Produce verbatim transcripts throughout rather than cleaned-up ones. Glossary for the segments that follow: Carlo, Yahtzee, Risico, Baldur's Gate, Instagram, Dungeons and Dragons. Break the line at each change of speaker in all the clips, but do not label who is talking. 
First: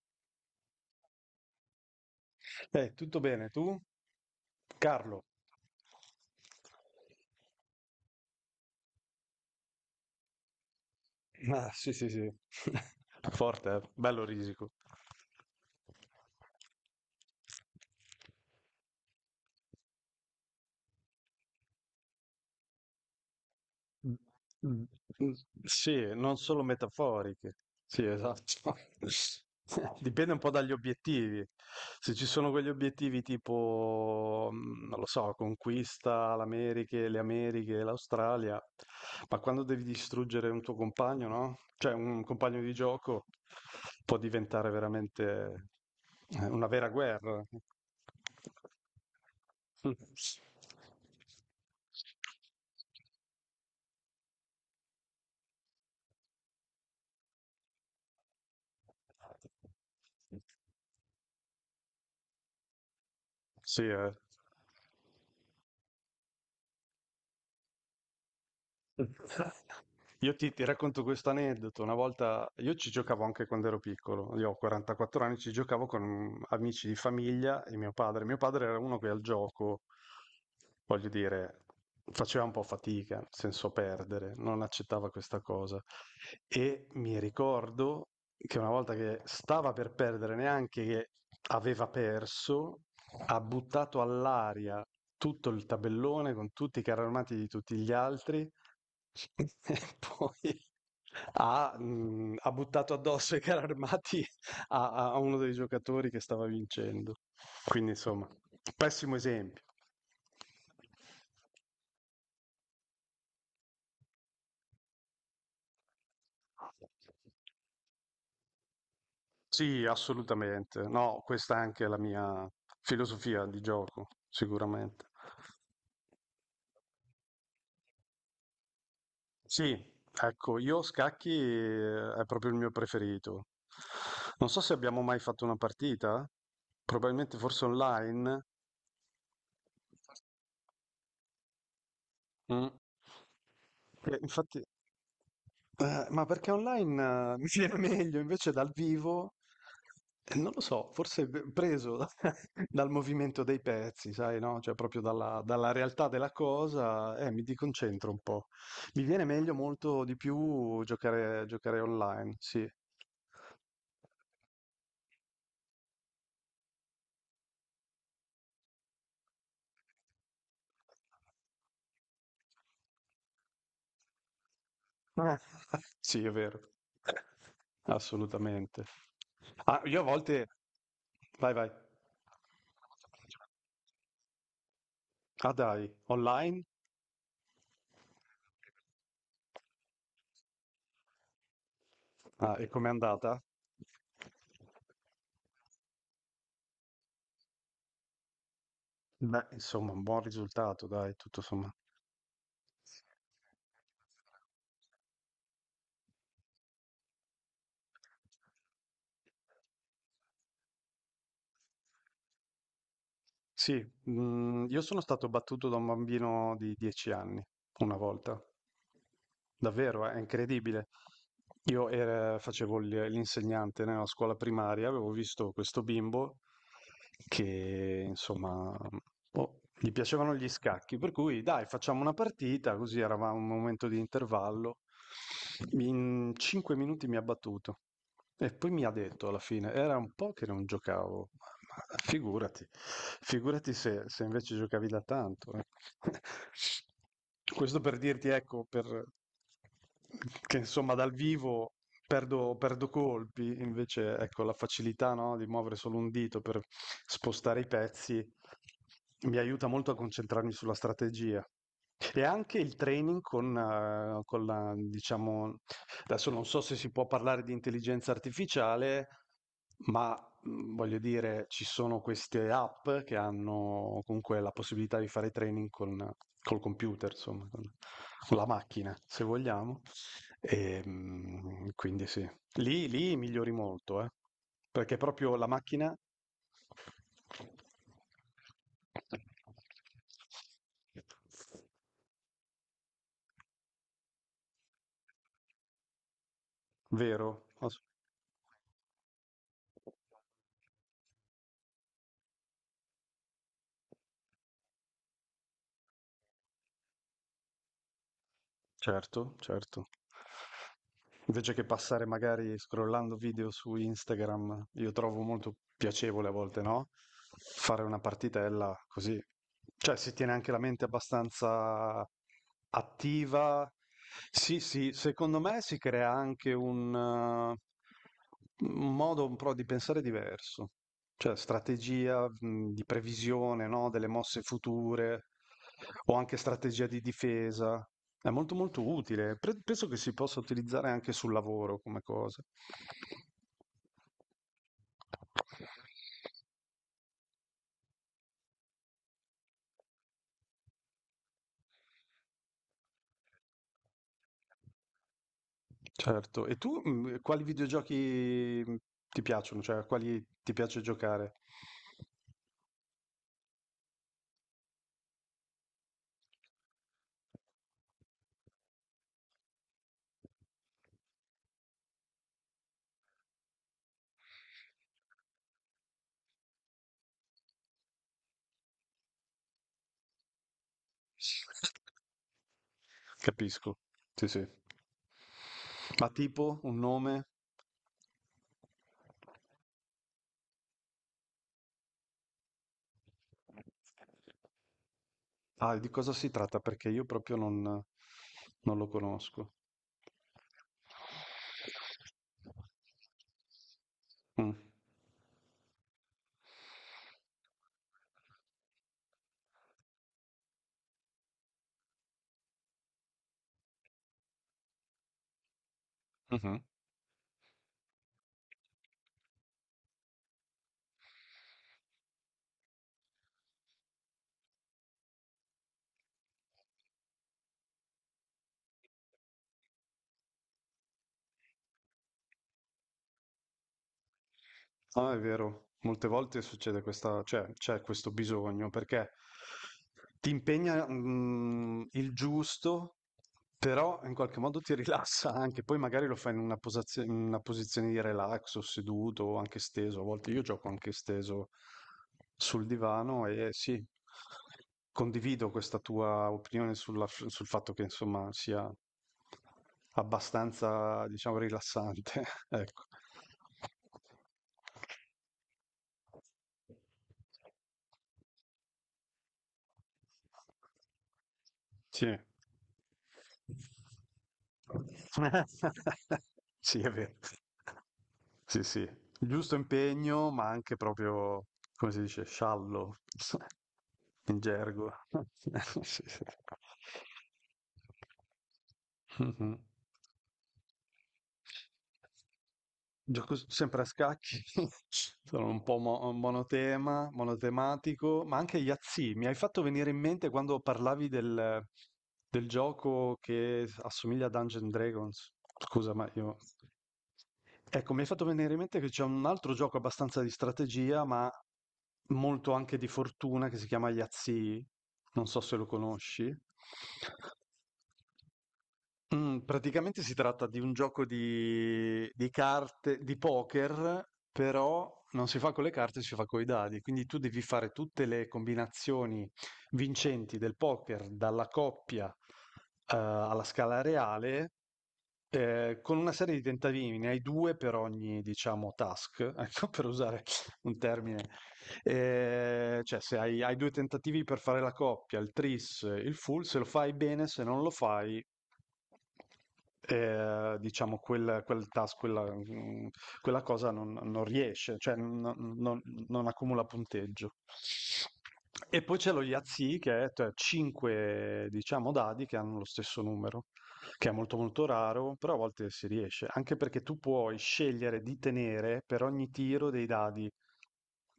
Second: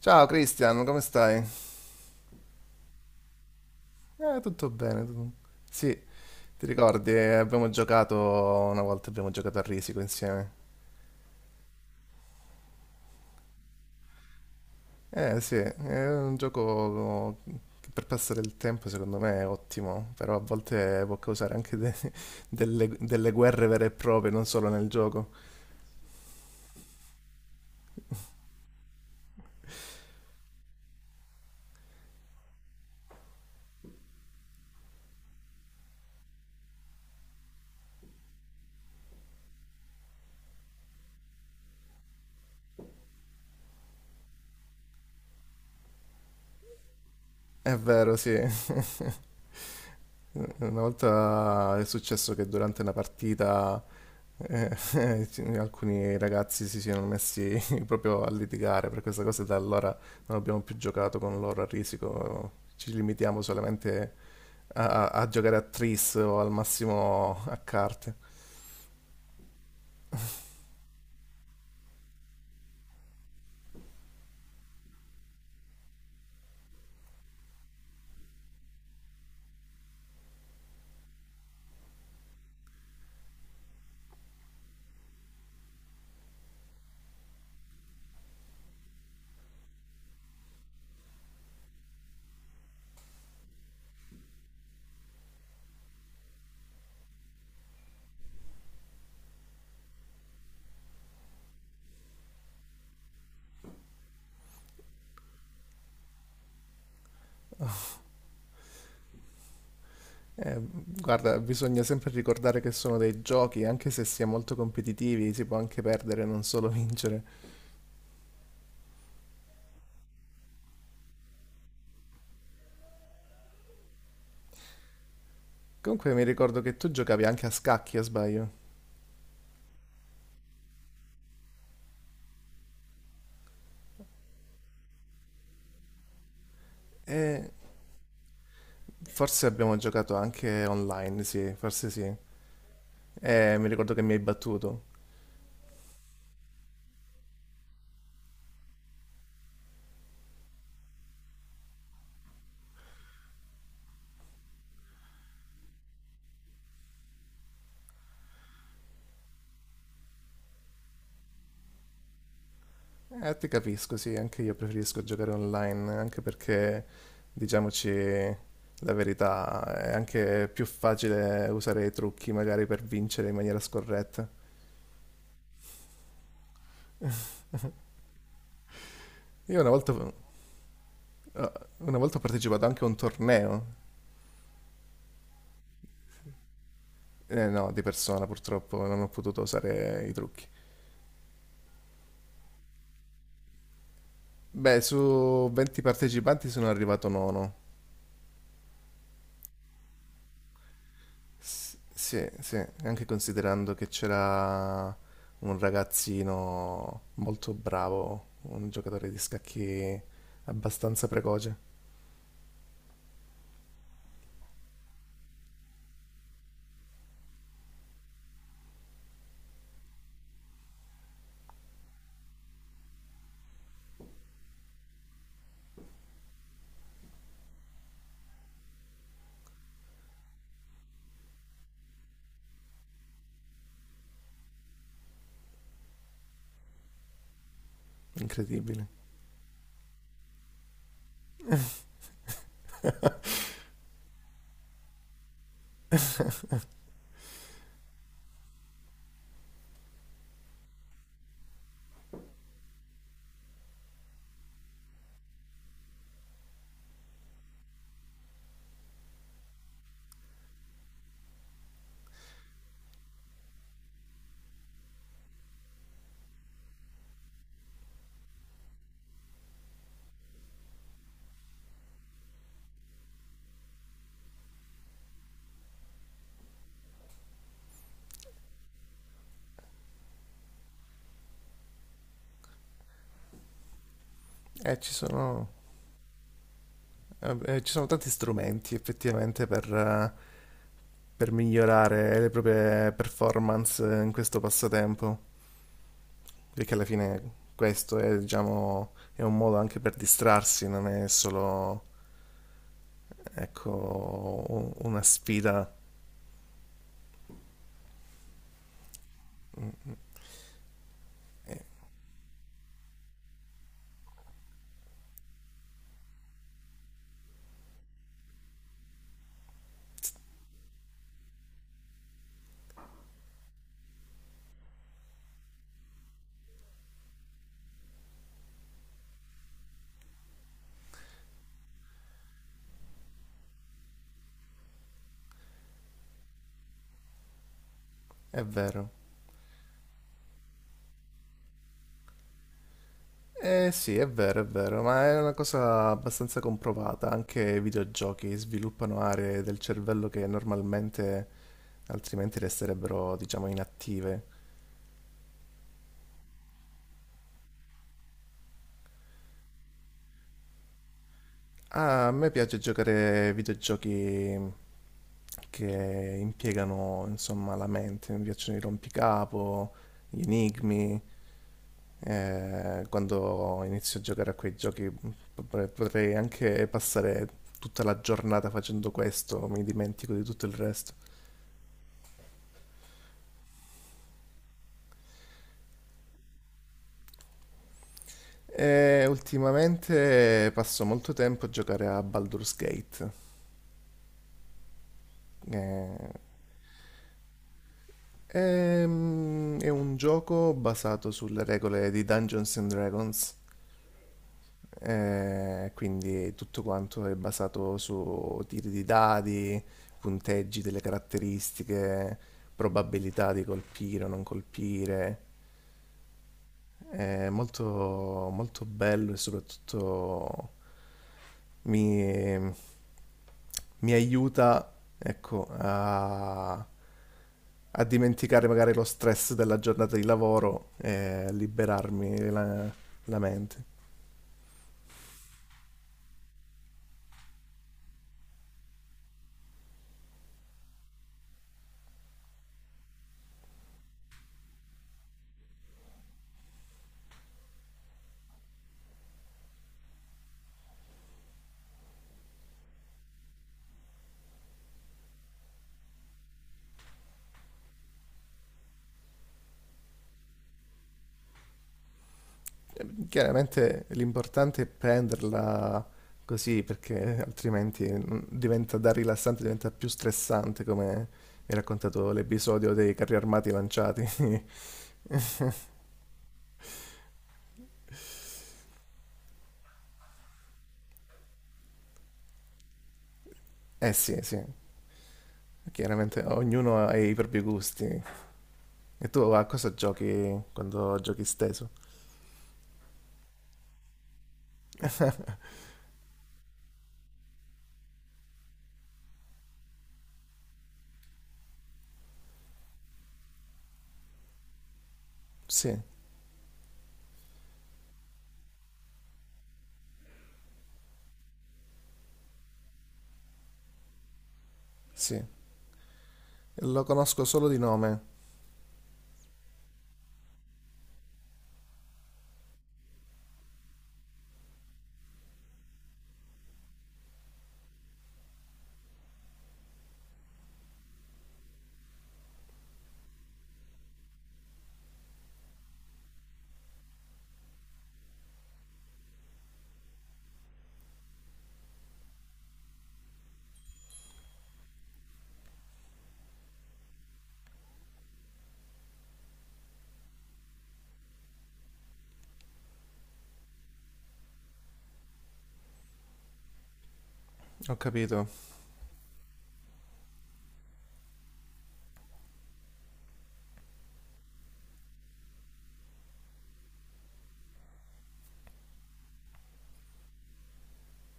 Ciao Cristian, come stai?
Eh, tutto bene, tu?
Eh, tutto bene.
Carlo.
Tu... Sì, ti ricordi, eh, abbiamo giocato una volta, abbiamo giocato a Risico insieme.
Ah, sì, sì, sì. Forte, eh? Bello Risico.
Eh sì, è un gioco che per passare il tempo secondo me è ottimo, però a volte può causare anche de- delle, delle guerre vere e
Mm,
proprie, non solo
mm,
nel gioco.
mm, sì, non solo metaforiche. Sì, esatto. Dipende un po' dagli obiettivi. Se ci sono quegli obiettivi tipo, mm, non lo so, conquista l'America, le Americhe, l'Australia, ma quando devi distruggere un tuo compagno, no? Cioè un compagno di gioco può diventare veramente eh, una vera guerra.
È vero, sì.
Mm.
Eh, una volta è successo che durante una partita eh, ci- alcuni ragazzi si siano messi proprio a litigare per questa cosa e da allora non abbiamo più giocato con loro a risico, ci limitiamo
See ya.
solamente a, a a giocare a tris o al massimo a carte.
Io ti, ti racconto questo aneddoto. Una volta io ci giocavo anche quando ero piccolo, io ho quarantaquattro anni, ci giocavo con amici di famiglia e mio padre. Mio padre era uno che al gioco, voglio dire, faceva un po' fatica, nel senso perdere, non accettava questa cosa. E mi ricordo che una volta che stava per perdere, neanche che aveva perso, ha buttato all'aria tutto il tabellone con tutti i carri armati di tutti gli altri. E poi ha mhmm, ha buttato addosso i carri armati a a a uno dei giocatori che stava vincendo. Quindi insomma, pessimo esempio.
Eh, guarda, bisogna sempre ricordare che sono dei giochi, anche se si è molto competitivi, si può anche perdere, non solo vincere.
Sì, assolutamente. No, questa è anche la mia filosofia di gioco, sicuramente.
Comunque mi ricordo che tu giocavi anche a scacchi, a sbaglio.
Sì, ecco, io scacchi eh, è proprio il mio preferito. Non so se abbiamo mai fatto una partita. Probabilmente
E
forse online?
forse abbiamo giocato anche online, sì, forse sì.
Mm.
Eh, mi ricordo che mi hai
Eh, infatti,
battuto.
eh, ma perché online eh, mi viene meglio invece dal vivo? eh, Non lo so, forse v- preso da- dal movimento dei pezzi, sai, no? Cioè proprio dalla, dalla realtà della cosa, eh, mi deconcentro un po'. Mi viene meglio molto di più giocare, giocare online, sì.
Eh, ti capisco, sì, anche io preferisco giocare online, anche perché, diciamoci la verità, è anche più facile usare i trucchi magari per vincere in maniera scorretta.
Eh, sì, è vero. Assolutamente.
Io una
Ah,
volta,
io a
eh,
volte... Vai, vai.
una volta ho partecipato anche a un torneo,
Ah, dai, online?
eh, no, di persona purtroppo non ho potuto usare i trucchi.
Ah, e com'è andata?
Beh, su venti partecipanti sono arrivato nono.
Beh, insomma, un buon risultato, dai, tutto
S-
sommato.
sì, sì, anche considerando che c'era un ragazzino molto bravo, un giocatore di scacchi abbastanza precoce,
Sì, mhmm, io sono stato battuto da un bambino di dieci anni, una volta. Davvero, eh, è incredibile. Io er facevo il l'insegnante nella scuola primaria, avevo visto questo bimbo che insomma, boh, gli piacevano gli scacchi, per cui: "Dai, facciamo una partita", così eravamo a un momento di intervallo. In cinque minuti mi ha battuto. E poi mi
incredibile.
ha detto alla fine, era un po' che non giocavo, ma, ma figurati, figurati se, se invece giocavi da tanto. eh. Questo per dirti, ecco, per- che insomma dal vivo perdo, perdo colpi, invece ecco la facilità, no, di muovere solo un dito per spostare i pezzi mi aiuta molto a concentrarmi sulla strategia. E anche il training con, eh, con la, diciamo, adesso non so se si può parlare di intelligenza artificiale, ma mh, voglio dire, ci sono queste app che hanno comunque la possibilità di fare training con, col computer, insomma, con, con la macchina, se vogliamo. E, mh, quindi sì, lì, lì migliori molto, eh,
E ci
perché proprio la
sono,
macchina...
eh, eh, ci sono tanti strumenti effettivamente per, eh, per migliorare le proprie performance in questo passatempo, perché alla fine
Vero, ass-
questo è, diciamo, è un modo anche per distrarsi, non è solo, ecco, un... una sfida,
certo, certo. Invece che passare magari scrollando video su Instagram, io trovo molto piacevole a volte, no? Fare una partitella così. Cioè si tiene anche la mente abbastanza attiva. Sì, sì, secondo me si crea anche un, eh, un modo un po' di pensare diverso, cioè strategia, mh, di previsione, no? Delle mosse future o anche strategia di difesa. È
è
molto molto
vero.
utile. Pre- penso che si possa utilizzare anche sul lavoro come cosa.
Eh sì, è vero, è vero, ma è una cosa abbastanza comprovata. Anche i videogiochi sviluppano aree del cervello che normalmente altrimenti resterebbero, diciamo, inattive.
Certo. E tu mh, quali videogiochi mh, ti piacciono? Cioè, a quali ti piace giocare?
Ah, a me piace giocare ai videogiochi che impiegano, insomma, la mente. Mi piacciono i rompicapo, gli enigmi. Eh, quando inizio a giocare a quei giochi potrei potrei anche passare tutta la giornata facendo questo, mi dimentico di tutto il resto.
Capisco. Sì, sì. Ma tipo un nome?
E ultimamente passo molto tempo a giocare a Baldur's Gate.
Ah, di cosa
Eh,
si tratta? Perché io proprio non, non lo conosco.
ehm, è un gioco basato sulle regole di Dungeons and Dragons,
Mm.
eh, quindi tutto quanto è basato su tiri di dadi, punteggi delle caratteristiche, probabilità di colpire o non colpire.
Mhm.
È molto, molto bello e soprattutto mi, mi aiuta, ecco, a, a dimenticare magari lo stress della giornata di lavoro e a liberarmi la, la mente.
Ah, è vero, molte volte succede questa, cioè c'è questo bisogno perché ti impegna mm, il giusto, però in qualche modo ti rilassa anche, poi magari lo fai in una, posazio- in una posizione di relax o seduto o anche steso, a volte io gioco anche steso sul divano e sì, condivido questa tua opinione sulla- sul fatto che insomma sia abbastanza, diciamo, rilassante, ecco.
Eh, Chiaramente l'importante è prenderla così perché altrimenti mm, diventa da rilassante, diventa più stressante come mi ha raccontato
Sì.
l'episodio dei carri armati lanciati.
Sì, è vero. Sì, sì. Il giusto impegno, ma anche proprio, come si dice, sciallo,
Eh sì, sì,
in gergo. Sì,
chiaramente
sì.
ognuno ha i propri gusti. E tu a
Mhm.
cosa giochi quando giochi steso?
Gioco s sempre a scacchi, sono un po' mo monotema monotematico, ma anche Yahtzee. Mi hai fatto venire in mente quando parlavi del, del gioco che assomiglia a Dungeons and Dragons.
Sì,
Scusa, ma io... Ecco, mi hai fatto venire in mente che c'è un altro gioco abbastanza di strategia, ma molto anche di fortuna, che si chiama Yahtzee.
sì.
Non so se lo conosci.
Lo conosco solo di nome.
Mm, praticamente si tratta di un gioco di, di carte, di poker, però non si fa con le carte, si fa con i dadi. Quindi tu devi fare tutte le combinazioni vincenti del poker, dalla coppia, eh, alla scala reale, eh, con una serie di tentativi. Ne hai due per ogni, diciamo, task, ecco, per usare un termine. Eh, cioè, se hai, hai due tentativi per fare la coppia, il tris, il full, se lo fai bene, se non lo fai, eh, diciamo, quel, quel task, quella, mm, quella cosa non, non riesce, cioè non, non- non accumula punteggio.
Ho capito.
E poi c'è lo Yahtzee, che è cinque, diciamo, dadi che hanno lo stesso numero, che è molto molto raro, però a volte si riesce, anche perché tu puoi scegliere di tenere per ogni tiro dei dadi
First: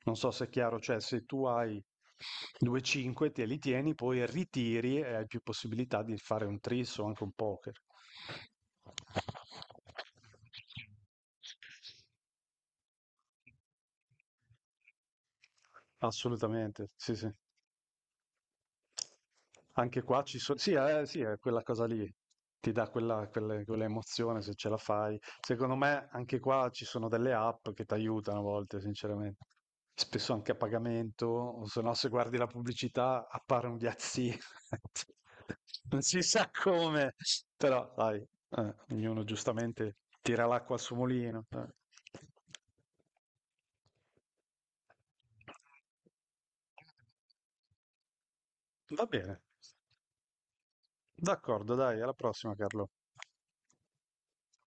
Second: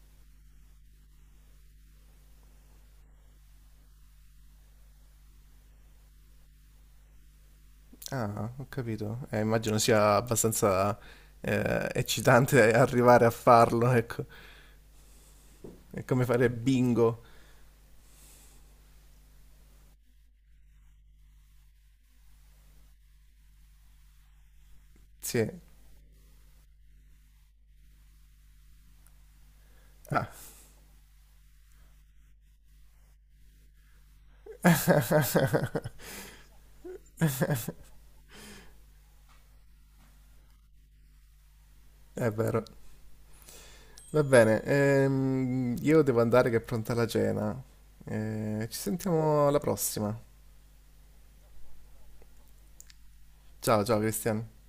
non so se è chiaro, cioè se tu hai due cinque te li tieni, poi ritiri e hai più possibilità di fare un tris o anche un poker.
Ah, ho capito. Eh, immagino sia abbastanza eh, eccitante arrivare a farlo, ecco. È come fare
Assolutamente, sì,
bingo.
sì. Anche qua ci sono, sì, eh, sì, è quella cosa lì, ti dà quella, quelle- quella emozione se ce la fai.
Sì.
Secondo me anche qua ci sono delle app che ti aiutano a volte, sinceramente.
Ah,
Spesso anche a pagamento, o se no se guardi la pubblicità appare un diazzino. Non si sa come, però dai, eh, ognuno giustamente tira l'acqua al suo mulino. eh.
è vero. Va bene. Ehm, io devo andare che è pronta la cena. Eh, ci
Va bene.
sentiamo alla prossima.
D'accordo, dai, alla prossima, Carlo.
Ciao, ciao Cristian.